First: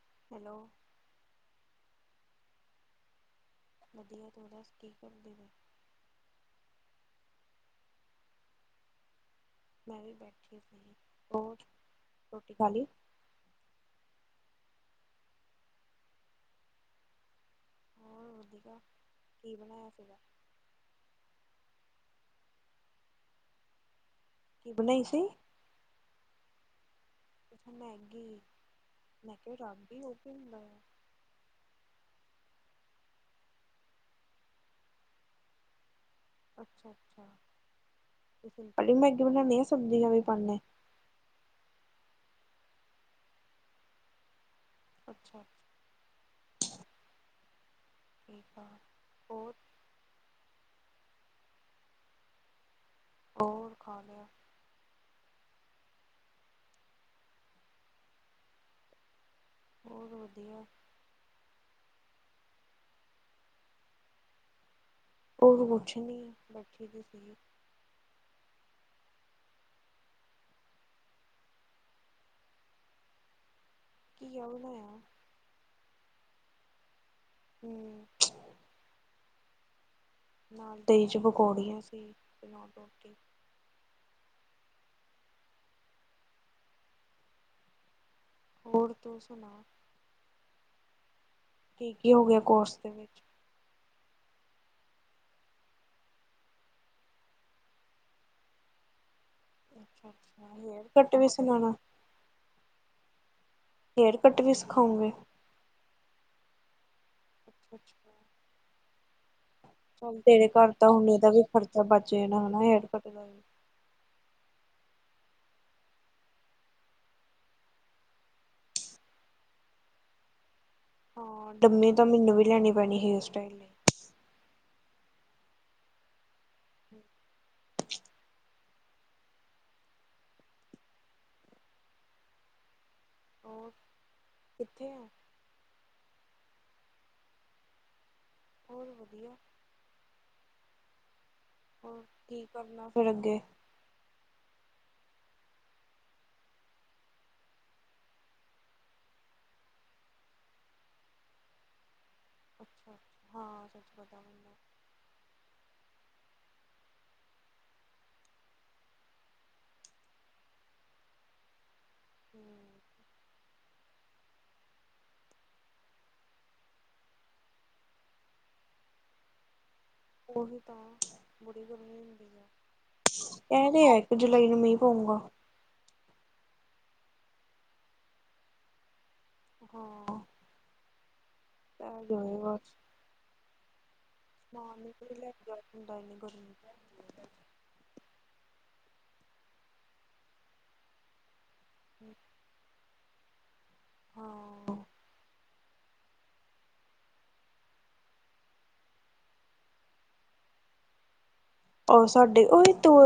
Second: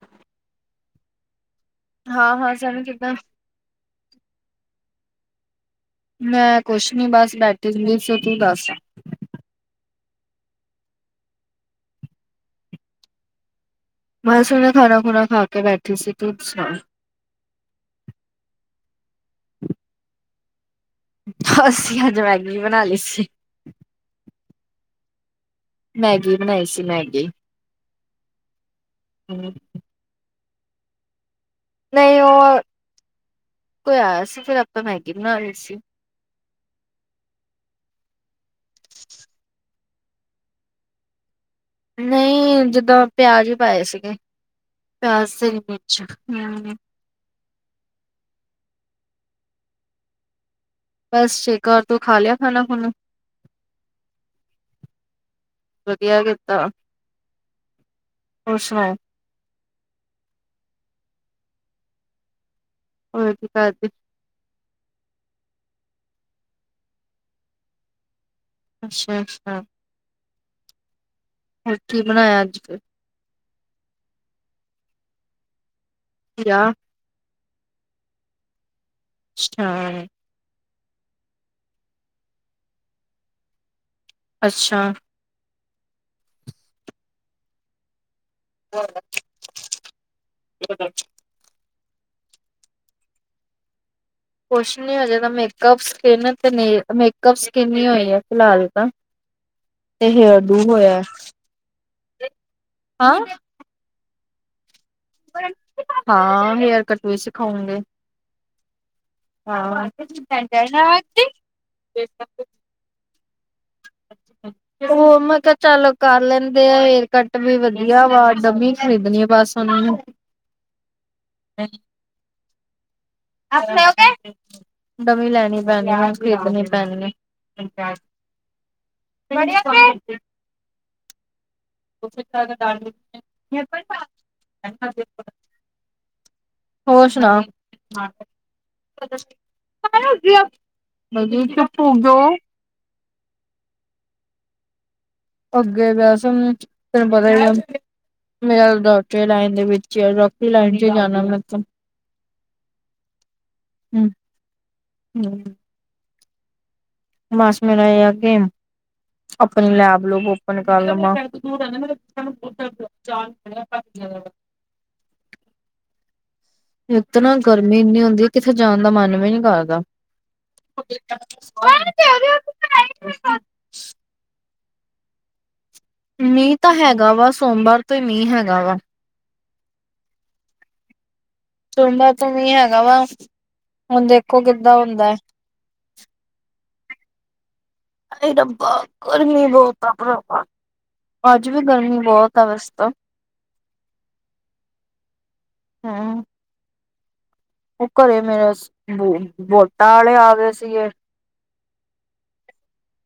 [inaudible] ਹਾਂ ਹਾਂ ਸਭ ਕਿੱਦਾਂ? [inaudible] ''ਮੈਂ ਕੁਛ ਨੀ ਬਸ ਬੈਠੀ ਵੀ ਸੀ, ਤੂੰ ਦੱਸ? ''ਮੈਂ ਵੀ ਬੈਠੀ ਸੀ, ਹੋਰ ਰੋਟੀ ਖਾਲੀ? ਬਸ ਸੁਣੇ ਖਾਣਾ-ਖੁਣਾ ਖਾਕੇ ਬੈਠੀ ਸੀਗੀ, ਛਾ। ਹੋਰ ਕੀ, ਬਣਾਇਆ ਫਿਰ? ਅੱਸੀ ਅੱਜ ਮੈਗੀ ਬਣਾਲੀ ਸੀ। ਕੀ ਬਣਾਈ ਸੀ? ਮੈਗੀ ਬਣਾਈ ਸੀ, ਮੈਗੀ। ਮੈਂਗੀ! ਮੈਂ ਕਿਹਾ, ਰੱਬ ਈ ਉਹ ਵੀ ਹਦਾ ਆ। ਨਹੀਂ, ਉਹ ਕੋਈ ਆਇਆ ਕੋਈ ਆਇਆ ਸੀ, ਫਿਰ ਆਪਾ ਮੈਗੀ ਬਣਾਲੀ ਸੀ। ਅੱਛਾ-ਅੱਛਾ। ਸਿੰਪਲ ਹੀ ਮੈਗੀ ਬਣਾਨੀ ਆ, ਸਬਜ਼ੀਆਂ ਵੀ ਪਾਂਨੇ? ਨਹੀਂ ਜਿੱਦਾਂ ਪਿਆਜ ਹੀ ਪਾਏ ਸੀਗੇ। ਪਿਆਜ ਅੱਛਾ ਤੇ, ਮਿਰਚ। ਠੀਕ ਆ। ਹੋਰ? ਬਸ, ਠੀਕ। ਔਰ ਤੂੰ ਖਾ ਲਿਆ ਖਾਣਾ ਹੁਣ? ਹੋਰ, ਖਾਲਿਆ। ਵਧੀਆ ਕੀਤਾ। ਹੋਰ, ਸੁਣਾਓ? ਹੋਰ ਵਧੀਆ। ਹੋਰ, ਕੀ ਕਰਦੇ? ਉਹ ਕੁਛ ਨੀ, ਬੈਠੀ ਦੀਸੀ ਅੱਛਾ -ਅੱਛਾ। ਫਿਰ, ਕੀ ਬਣਾਇਆ ਅੱਜ ਫਿਰ? ਘੀਆ ਬਣਾਇਆ। ਜਾ [inaudible] ਅੱਛਛਾ। ਨਾਲ ਦਹੀਂ'ਚ ਪਕੌੜੀਆਂ ਸੀ, ਤੇ ਨਾਲ ਰੋਟੀ। ਅੱਛਾ! ਹੋਰ ਅੱਛਾ-ਅੱਛਾ। ਤੂੰ ਸੁਣਾ [inaudible] ਕੀ ਕੀ ਹੋ ਗਿਆ ਕੋਰਸ ਦੇ ਵਿੱਚ ਕੁਛ ਨੀ ਹੋ ਜਾਂਦਾ ਮੇਕਪ ਸਕਿਨ ਤੇ ਨਹੀਂ ਮੇਕਅਪ ਸਕਿਨ ਹੀ ਹੋਈ ਹੈ ਫਿਲਹਾਲ ਤਾਂ ਤੇ ਅੱਛਾ-ਅੱਛਾ, ਡੂ ਹੇਅਰ ਹੋਇਆ ਕੱਟ ਵੀ ਸਣਾਣਾ ਹਾਂ ਹੇਅਰ ਕੱਟ ਵੀ ਸਿਖਾਉਂਗੇ? ਹਾਂ, ਹੇਅਰ ਕੱਟ ਵੀ ਸਿਖਾਓਂਗੇ। ਤੇਰੇ ਘਰ ਤਾਂ, ਹੁਣ ਇਹਦਾ ਵੀ ਖਰਚਾ ਬਚ ਜਾਣਾ ਹੇਅਰ ਕੱਟ ਦਾ। ਹੋਰ, ਮੈਂ ਕਿਹਾ ਚੱਲੋ ਕਰ ਲੈਂਦੇ ਆ, ਹੇਅਰ ਕੱਟ ਵੀ ਵਧੀਆ ਵਾ। ਡਮੀ ਖਰੀਦਣੀ ਆ ਬਸ। ਥੋਨੂੰ ਹਾਂ ਡੰਮੀ ਤਾਂ ਮੈਨੂੰ ਵੀ ਲੈਣੀ ਪੈਣੀ ਹੇਅਰ ਸਟਾਈਲ ਲਈ ਆਪਣੇ ਓਗੇ ਡਮੀ ਲੈਣੀ ਪੈਣੀ, ਖਰੀਦਣੀ ਪੈਣੀ ਐ। [unintelligible] ਹੋਰ, ਕਿੱਥੇਂ ਆ? ਹੋਰ, ਸੁਣਾ? ਹੋਰ ਵਧੀਆ ਹੋਰ ਕੀ [inaudible] ਕਰਨਾ ਫਿਰ ਅੱਗੇ ਅੱਗੇ ਵੈਸੇ, ਤੈਨੂੰ ਪਤਾ ਹੀ ਆ ਮੇਰਾ ਡਾਕਟਰੀ ਲਾਈਨ ਦੇ ਵਿੱਚ ਯਾ ਡਾਕਟਰੀ ਲਾਈਨ'ਚ ਜਾਣਾ ਮੈਂ ਤਾ ਹਾਂ, ਸੱਚ ਪਤਾ ਹੁੰਦਾ। ਮਾਸ ਮੇਰਾ ਆ ਗੇਮ ਆਪਣੀ ਲੈਬ ਨੂੰ ਓਪਨ ਕਰ ਲਵਾਂ ਹੂੰ [inaudible] ਇੱਕ ਤਾਂ ਨਾ ਗਰਮੀ ਇੰਨੀ ਹੁੰਦੀ ਹੈ ਕਿਥੇ ਜਾਣ ਦਾ ਮਨ ਵੀ ਨੀ ਕਰਦਾ ਉਹੀ ਤਾਂ ਬੁਰੀ ਗ ਹੁੰਦੀ ਆ ਕਹਿਦੇ ਹੈ ਕਿ ਜੁਲਾਈ ਨੂੰ ਮਈ ਹੋਊਗਾ ਮੀਂਹ ਤਾਂ ਹੈਗਾ ਵਾ ਸੋਮਵਾਰ ਤੋਂ ਹੀ ਮੀਂਹ ਹੈਗਾ ਵਾ ਹਾ ਚਲੋ ਨਾ ਤਾ ਮੀ ਹੈਗਾ ਵਾ ਹੁਣ ਦੇਖੋ ਕਿੱਦਾਂ ਹੁੰਦਾ ਹੈ [inaudible] ਹਾਏ ਰੱਬਾ! ਗਰਮੀ ਬਹੁਤ ਆ ਭਰਾ। ਜਿਵੇ ਗਰਮੀ ਬਹੁਤ ਆ ਵੈਸੇ ਤਾ। ਹੂੰ। ਹੈ! ਉਹ ਘਰੇ ਮੇਰੇ ਵੋਟਾਂ ਆਲੇ ਆ ਗਏ ਸੀਗੇ। ਉਹ ਸਾਡੇ ਓਏ ਤੂੰ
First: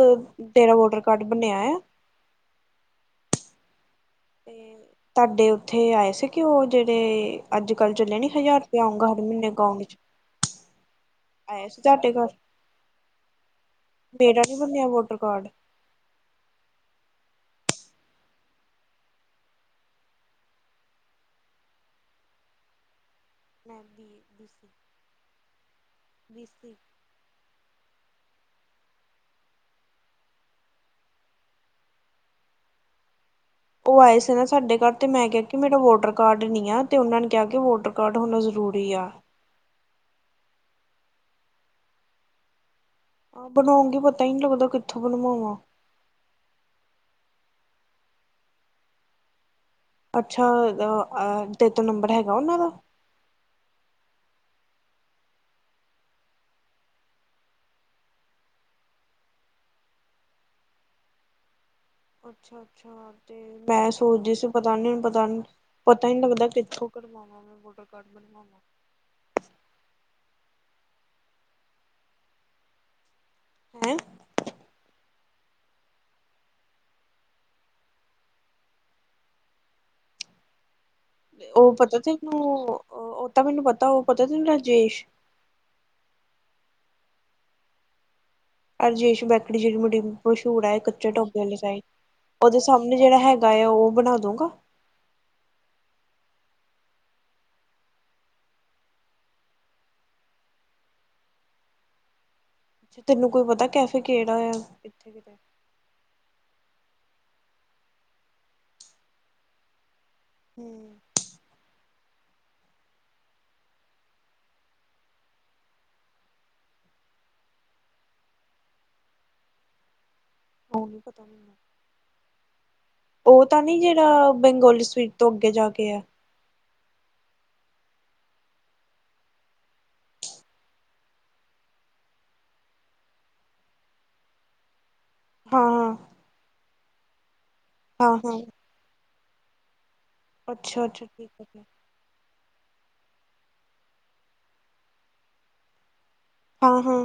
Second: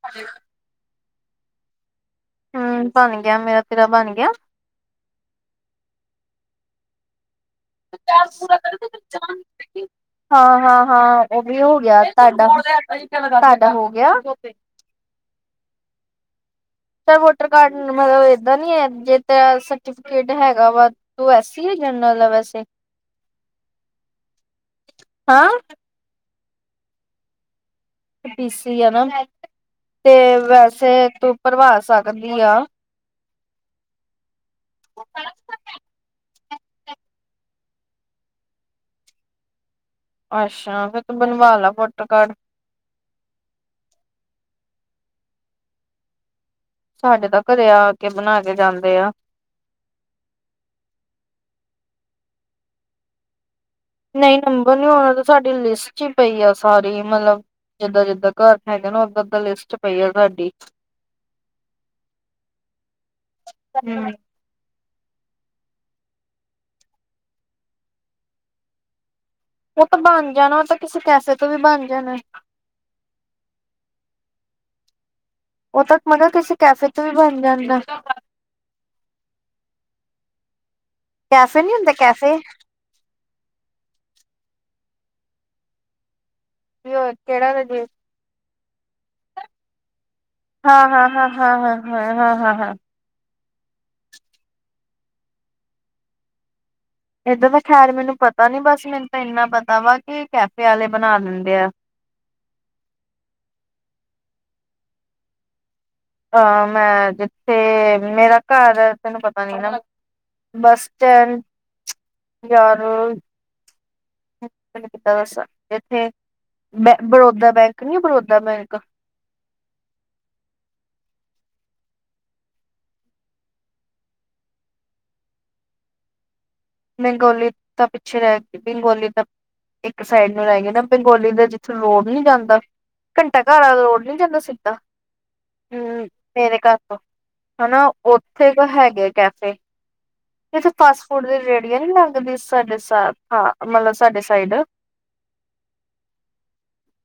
ਤੇਰਾ ਵੋਟਰ ਕਾਰਡ ਬਣਿਆ ਐ? ਹੂੰ ਬਣ ਗਿਆ ਮੇਰਾ ਤੇਰਾ ਬਣ ਗਿਆ? ਤੇ ਠਾਦੇ ਉੱਥੇ ਆਏ ਸੀ ਕਿ ਉਹ ਜਿਹੜੇ ਅੱਜ ਕੱਲ ਚੱਲਿਆ ਨੀ ਹਜ਼ਾਰ ਰੁਪਈਆ ਆਉਂਗਾ ਹਰ ਮਹੀਨੇ ਅਕਾਊਂਟ 'ਚ ਹਾਂ ਹਾਂ ਹਾਂ ਉਹ ਵੀ ਆਇਆ ਹੋ ਸੀ ਗਿਆ ਤੁਹਾਡੇ ਘਰ ਤੁਹਾਡਾ ਤੁਹਾਡਾ ਹੋ ਗਿਆ? ਮੇਰਾ ਨੀ ਬਣਿਆ ਵੋਟਰ ਕਾਰਡ ਵੋਟਰ ਕਾਰਡ ਮਤਲਬ ਏਦਾ ਨੀ ਹੈ ਜੇ ਤੇਰਾ ਸਰਟੀਫਿਕੇਟ ਹੈਗਾ ਵਾ ਤੂੰ ਐਸੀ ਐ ਜਰਨਲ? ਵੈਸੇ! ਮ ਦੀ ਬ ਹਾਂ ਬ [inaudible] ਬੀ ਸੀ ਐ ਮੈਮ। ਤੇ ਵੈਸੇ ਤੂੰ ਭਰਵਾ ਸਕਦੀ ਆ ਉਹ ਆਏ ਸੀ ਨਾ ਸਾਡੇ ਘਰ ਤੇ ਮੈਂ ਕਿਹਾ ਕਿ ਮੇਰਾ ਵੋਟਰ ਕਾਰਡ ਨੀ ਆ ਤੇ ਉਹਨਾ ਨੇ ਕਿਹਾ ਕਿ ਵੋਟਰ ਕਾਰਡ ਹੋਣਾ ਜ਼ਰੂਰ ਰੀ ਆ। ਅੱਛਾ! ਫਿਰ ਤੂੰ ਬਣਵਾ ਲਾ ਵੋਟਰ ਕਾਰਡ। ਹਾ, ਬਣਾਉਗੀ ਪਤਾ ਹੀ ਨੀ ਲੱਗਦਾ ਕਿੱਥੋ ਬਣਵਾਵਾ? ਸਾਡੇ ਤਾ ਘਰੇ ਆ ਕੇ ਬਣਾ ਕੇ ਜਾਂਦੇ ਆ। ਅੱਛਾ ਤੇ ਕੋਲ ਨੰਬਰ ਹੈਗਾ ਉਹਨਾ ਦਾ? ਨਹੀ ਨੰਬਰ ਨੀ ਓਹਨਾ ਤੇ ਸਾਡੀ ਲਿਸਟ ਚ ਈ ਪਈ ਆ ਸਾਰੀ ਮਤਲਬ ਜਿੱਦਾ- ਜਿੱਦਾ ਘਰ ਹੈਗਾ ਨਾ ਓਦਾ- ਓਦਾ ਲਿਸਟ ਪਈ ਆ ਸਾਡੀ। [unintelligible] ਅੱਛਾ ਅੱਛਾ, ਤੇ ਮੈ ਹਮ ਸੋਚਦੀ ਸੀ ਪਤਾ ਨੀ ਪਤਾ ਨੀ ਪਤਾ ਈ ਨੀ ਲੱਗਦਾ ਕਿੱਥੋ ਕਰਵਾਵਾ ਮੈਂ ਵੋਟਰ ਕਾਰਡ ਬਣਵਾਵਾ? ਉਹ ਤਾ ਬਣ ਜਾਣਾ ਉਹ ਤਾ ਕਿਸੇ ਕੈਫੇ ਤੋ ਵੀ ਬਣ ਜਾਣਾ। ਹੈ? ਉਹ ਤਾ ਮੈਂ ਕਿਹਾ ਕਿਸੇ ਕੈਫੇ ਤੋ ਵੀ ਬਣ ਜਾਂਦਾ। ਕੈਫੇ ਨੀ ਉਹ ਹੁੰਦਾ ਪਤਾ ਕੈਫੇ ਤੈਨੂੰ ਉਹ ਤਾ ਮੈਨੂੰ ਪਤਾ ਉਹਤਾ। ਤੈਨੂੰ ਰਾਜੇਸ਼ [inaudible] ਕਿਹੜਾ ਰਜੇਸ਼? ਅਰਜੇਸ਼ ਬੇਕਰੀ ਜਿਹੜੀ ਬੜੀ ਮਸ਼ਹੂਰ ਐ ਹਾਂ ਹਾਂ ਕੱਚੇ ਹਾਂ ਟੋਭੇ ਵਾਲੀ ਹਾਂ ਹਾਂ ਸਾਈਡ, ਹਾਂ ਹਾਂ ਹਾਂ ਉਹਦੇ ਹਾਂ ਸਾਹਮਣੇ ਜਿਹੜਾ ਹੈਗਾ ਗਾ ਆ ਉਹ ਬਣਾ ਦਉਗਾ। ਏਦਾ ਤਾ ਖੈਰ ਮੈਨੂੰ ਪਤਾ ਨੀ ਬਸ ਮੈਨੂੰ ਤਾ ਇੰਨਾ ਪਤਾ ਵਾ ਕਿ ਕੈਫੇ ਆਲੇ ਬਣਾ ਦਿੰਦੇ ਐ। ਤੇ ਤੈਨੂੰ ਕੋਈ ਪਤਾ ਕੈਫੇ ਕਿਹੜਾ ਆ ਇੱਥੇ ਕਿਤੇ? ਅਮ ਮੈਂ ਜਿੱਥੇ ਮੇਰਾ ਘਰ ਤੈਨੂੰ ਪਤਾ ਨੀ ਨਾ, ਬਸ ਹੂੰ ਸਟੈਂਡ ਚ ਯਾਰ। [inaudible] ਇੱਥੇ ਮੈਂ ਬਰੋਦਾ ਬੈਂਕ ਨੀ ਐ ਬਰੋਦਾ ਬੈਂਕ ਉਹ ਨੀ ਪਤਾ ਮੈਨੂੰ [inaudible] ਉਹ ਤਾ ਨੀ ਜਿਹੜਾ ਬੰਗੋਲੀ ਸਵੀਟ ਤੋ ਅੱਗੇ ਜਾ ਕੇ ਐ। ਬੇਗੋਂਲੀ ਤਾ ਪਿੱਛੇ ਰਹਿ ਗਿਆ ਬੇਗੋਂਲੀ ਤਾ ਇੱਕ ਸਾਈਡ ਨੂੰ ਰਹਿ ਗਿਆ ਨਾ ਬਗੋਂਲੀ ਦਾ ਜਿੱਥੇ ਰੋਡ ਨੀ ਜਾਂਦਾ। ਘੰਟਾ ਘਰ ਆਲਾ ਰੋਡ ਨੀ ਜਾਂਦਾ ਸਿੱਧਾ ਹਾਂ ਹੂੰ ਮੇਰੇ ਘਰ ਤੋ ਹਨਾ ਹਾਂ ਹਾਂ ਹਾਂ ਉੱਥੇ ਕ ਹੈਗੇ ਕੈਫੇ ਜਿੱਥੇ ਅੱਛਾ ਫਾਸਟ ਅੱਛਾ ਫੂਡ ਠੀਕ ਦੀ ਹੈ ਰੇਹੜੀਆ ਨੀ ਲਗਦੀ ਸੀ। ਸਾਡੇ ਸਾ ਹਾਂ ਮਤਲਬ ਸਾਡੇ ਸਾਈਡ ਆ ਹਾਂ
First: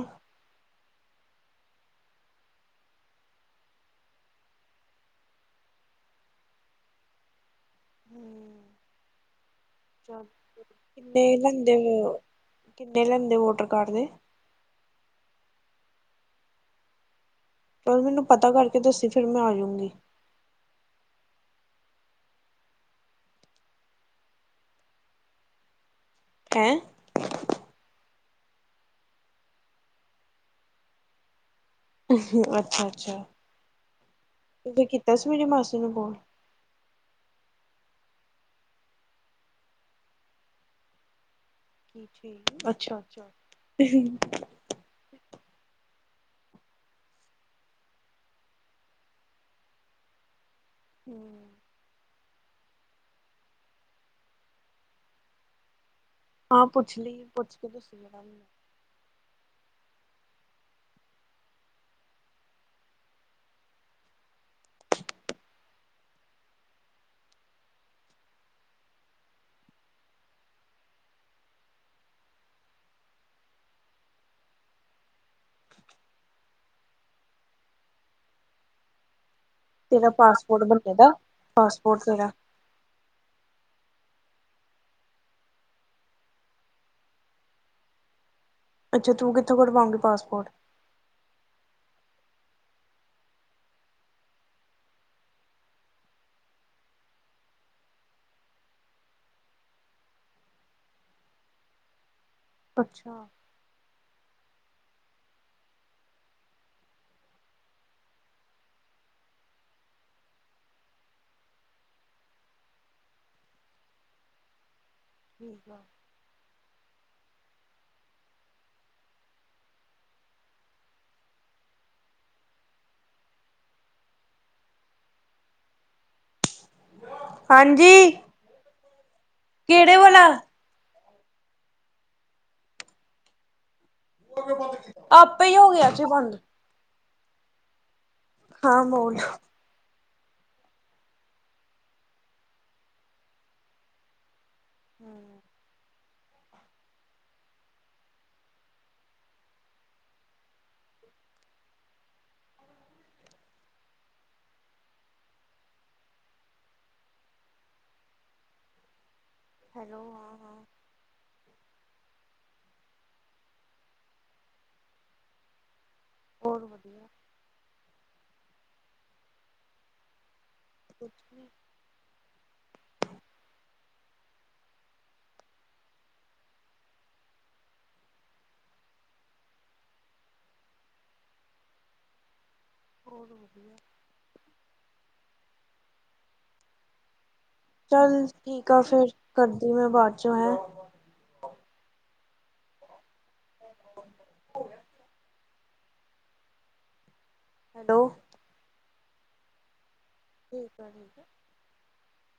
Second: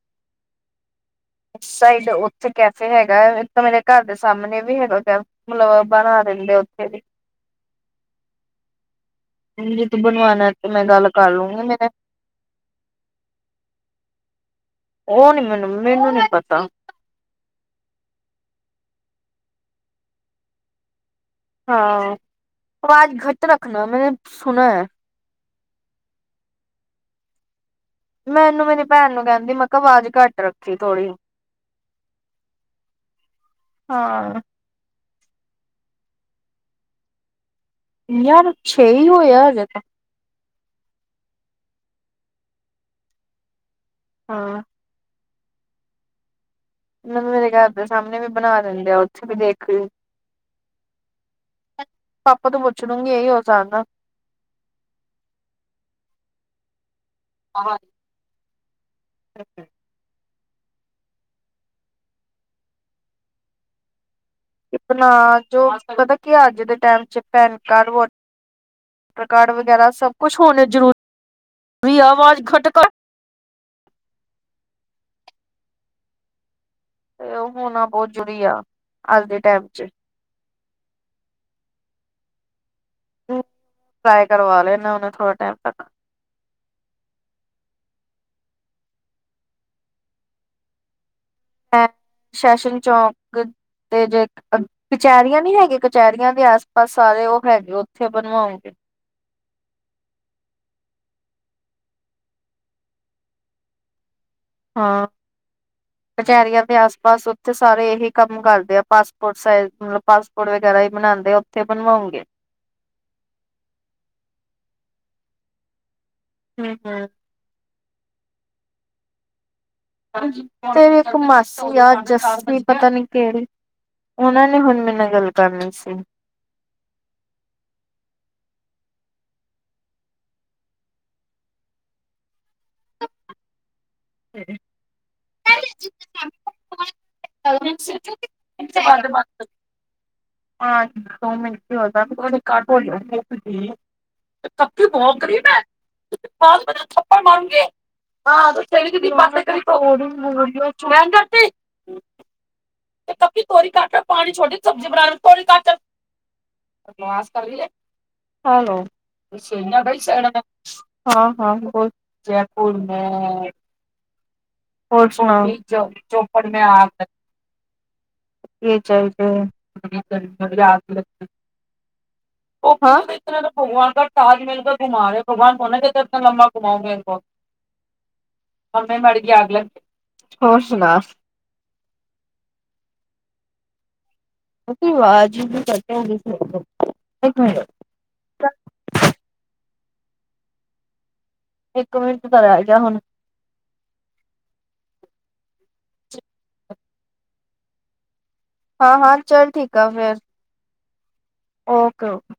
[inaudible] [unintelligible] ਸਾਈਡ ਉੱਥੇ ਕੈਫੇ ਹੈਗਾ ਇੱਕ ਮੇਰੇ ਘਰ ਦੇ ਸਾਹਮਣੇ ਵੀ ਹੈਗਾ ਕ ਮਤਲਬ ਬਣਾ ਦਿੰਦੇ [inaudible] ਵੀ ਜੇ ਤੂੰ ਬਣਵਾਣਾ ਤੇ ਮੈਂ ਗੱਲ ਕਰ ਨੇ ਲੂੰਗੀ ਲਦੇ ਮੇਰੇ ਵ [unintelligible] ਕਿੰਨੇ ਲੈਂਦੇ ਵੋਟਰ ਕਾਰਡ ਦੇ ਉਹ ਨੀ ਮੈਨੂੰ-ਮੈਨੂੰ ਨੀ ਪਤਾ ਚਲ ਮੈਨੂੰ ਪਤਾ ਘਰ ਕੇ ਦੱਸੀ ਫਿਰ ਮੈਂ ਆਜਊਗੀ। ਹਾਂ ਆਵਾਜ਼ ਘਟ ਰੱਖਣਾ ਮੈਂ ਸੁਣਾ ਹੈ। ਹੈਂ ਮੈਨੂੰ ਮੇਰੀ ਭੈਣ ਨੂੰ ਕਹਿੰਦੀ ਮੈਂ ਕਿਹਾ ਆਵਾਜ਼ ਘੱਟ ਰੱਖੀ ਥੋੜ੍ਹੀ ਅੱਛਾ-ਅੱਛਾ ਹਾਂ ਤੁਸੀਂ ਕਿ ਦਸ ਮੇਰੀ ਮਾਸੀ ਨੂੰ ਕੌਣ ਯਾਰ ਛੇ ਹੀ ਹੋਇਆ ਹਜੇ ਤਾਂ ਠੀਕ ਅੱਛਾ-ਅੱਛਾ ਹਾਂ ਮੂੰ ਮੇਰੇ ਘਰ ਦੇ ਸਾਹਮਣੇ ਵੀ ਬਣਾ ਦਿੰਦੇ ਆ ਉੱਥੇ ਵੀ ਦੇਖ ਕੇ ਹੂੰ ਪਾਪਾ ਤੋਂ ਪੁੱਛਣੂਗੀ ਇਹੀ ਹੋ ਸਕਦਾ। ਹਾਂ ਪੁੱਛ ਲਈ ਪੁੱਛ ਕੇ ਦੱਸੀਂ। ਹ ਬਣਾ ਜੋ ਪਤਾ ਕੀ ਅੱਜ ਦੇ ਟਾਈਮ 'ਚ PAN card voter card ਵਗੈਰਾ ਸਭ ਕੁਛ ਹੋਣੇ ਜ਼ਰੂਰੀ-ਜ਼ਰੂਰੀ ਹੈ ਆਵਾਜ਼ ਘਟ ਕਰ। [inaudible] ਤੇ ਉਹ ਹੋਣਾ ਬਹੁਤ ਜ਼ਰੂਰੀ ਆ ਅੱਜ ਦੇ ਟਾਈਮ ਚ ਤੇਰਾ ਪਾਸਪੋਰਟ ਬਣੇ ਦਾ ਪਾਸਪੋਰਟ ਤੇਰਾ ਟਰਾਈ ਕਰਵਾ ਲੈਨਾ ਹੋਨੇ ਥੋੜੇ ਟਾਈਮ ਤਕ ਅੱਛਾ ਤੂੰ ਕਿੱਥੋਂ ਕਢਵਾਉਂਗੀ ਪਾਸਪੋਰਟ ਮੈਂ ਸੈਸ਼ਨ ਚੌਂਕ ਤੇ ਜੇ ਕਚਹਿਰੀਆਂ ਨੀ ਹੈਗ ਕਚਹਿਰੀਆਂ ਦੇ ਆਸ ਪਾਸ ਸਾਰੇ ਉਹ ਹੈਗੇ ਉੱਥੇ ਬਣਵਾਓਗੇ। ਅੱਛਾ ਹਾਂ ਕਚਹਰੀਆਂ ਦੇ ਆਸ ਪਾਸ ਉੱਥੇ ਸਾਰੇ ਇਹੀ ਕੰਮ ਕਰਦੇ ਆ ਪਾਸਪੋਰਟ ਸਜ਼ ਮਤਲਬ ਪਾਸਪੋਰਟ ਵ ਹੀ ਬਣਾਉਂਦੇ ਉੱਥੇ ਬਣਵਾਉਗੇ। ਠੀਕ ਆ। ਹੂੰ-ਹੂੰ ਤੇਰੀ ਇੱਕ ਮਾਸੀ ਆ ਜੱਸੀ ਪਤਾ ਨੀ ਕਿਹੜੀ ਉਨ੍ਹਾਂ ਨੇ ਹੁਣ ਮੇਰੇ ਨਾਲ ਗੱਲ ਕਰਨੀ ਸੀ। ਹਾਂਜੀ ਕਿਹੜੇ ਵਲਾ ਤੁਂ ਕਿਉ ਬੰਦ ਕੀਤਾ ਆਪੇ ਹੋ ਗਿਆ ਜੇ ਬੰਦ [unintelligible] ਦੇ ਹਾਂ ਬੋਲ ਬਂਦ ਹਾਂ ਦੋ ਮਿੰਟ ਹੋ [inaudible] ਕਬ ਕੀ ਬਹੁਤ ਗਰੀਬ ਹੈ ਤੁ ਬਾਤ ਮੇਂ ਨਾ ਥੱਪੜ ਮਾਰੂੰਗੀ [unintelligible] ਤੇ ਕਪੀ ਤੋਰੀ ਘਾਟ ਪਾਣੀ ਛੋਟੀ ਸਬਜ਼ੀ ਬਣਾਣੀ ਤੋਰੀ ਘਾਟ ਬਕਵਾਸ ਕਰ ਲਈ ਹਲੋ ਹੈਲੋ ਬੈਸਣਾ ਹਾਂ ਹਾਂ ਹਾਂ ਹਾਂ ਬ ਜੈਪੁਰ ਨੇੈਂ ਹੋਰ ਸੁਣਾਓ ਚੌਪੜ ਹੋਰ ਮੈਂ ਆ ਵਧੀਆ ਇਹ ਚੱਲਦੇ [unintelligible] ਤਾਜ ਮਹਿਲ ਕੁਛ ਨੀ ਕ ਘੁਮਾ ਰਹੇ ਭਗਵਾਨ ਪਣੇ ਇਨਾ ਲੰਬਾ ਘੁਮਾਓਂਗੇ ਬਹੁਤ ਉਹਮੇ ਮੜਗੇ ਆਲ ਹੋਰ ਸੁਣਾ [unintelligible] ਅਸੀਂ ਆਵਾਜ਼ ਹੀ ਕਟ ਸੀ ਚੱਲ ਠੀਕ ਆ ਫਿਰ ਕਰਦੀ ਮੈਂ ਬਾਅਦ ਚੋਂ ਹੈ ਇੱਕ ਮਿੰਟ ਤਾਂ ਰਹਿ ਗਿਆ ਹੁਣ [inaudible] ਹੈਲੋ ਹਾਂ ਹਾਂ ਚੱਲ ਠੀਕ ਆ ਫਿਰ ਠੀਕ ਹੈ ਓਕੇ ਓਕੇ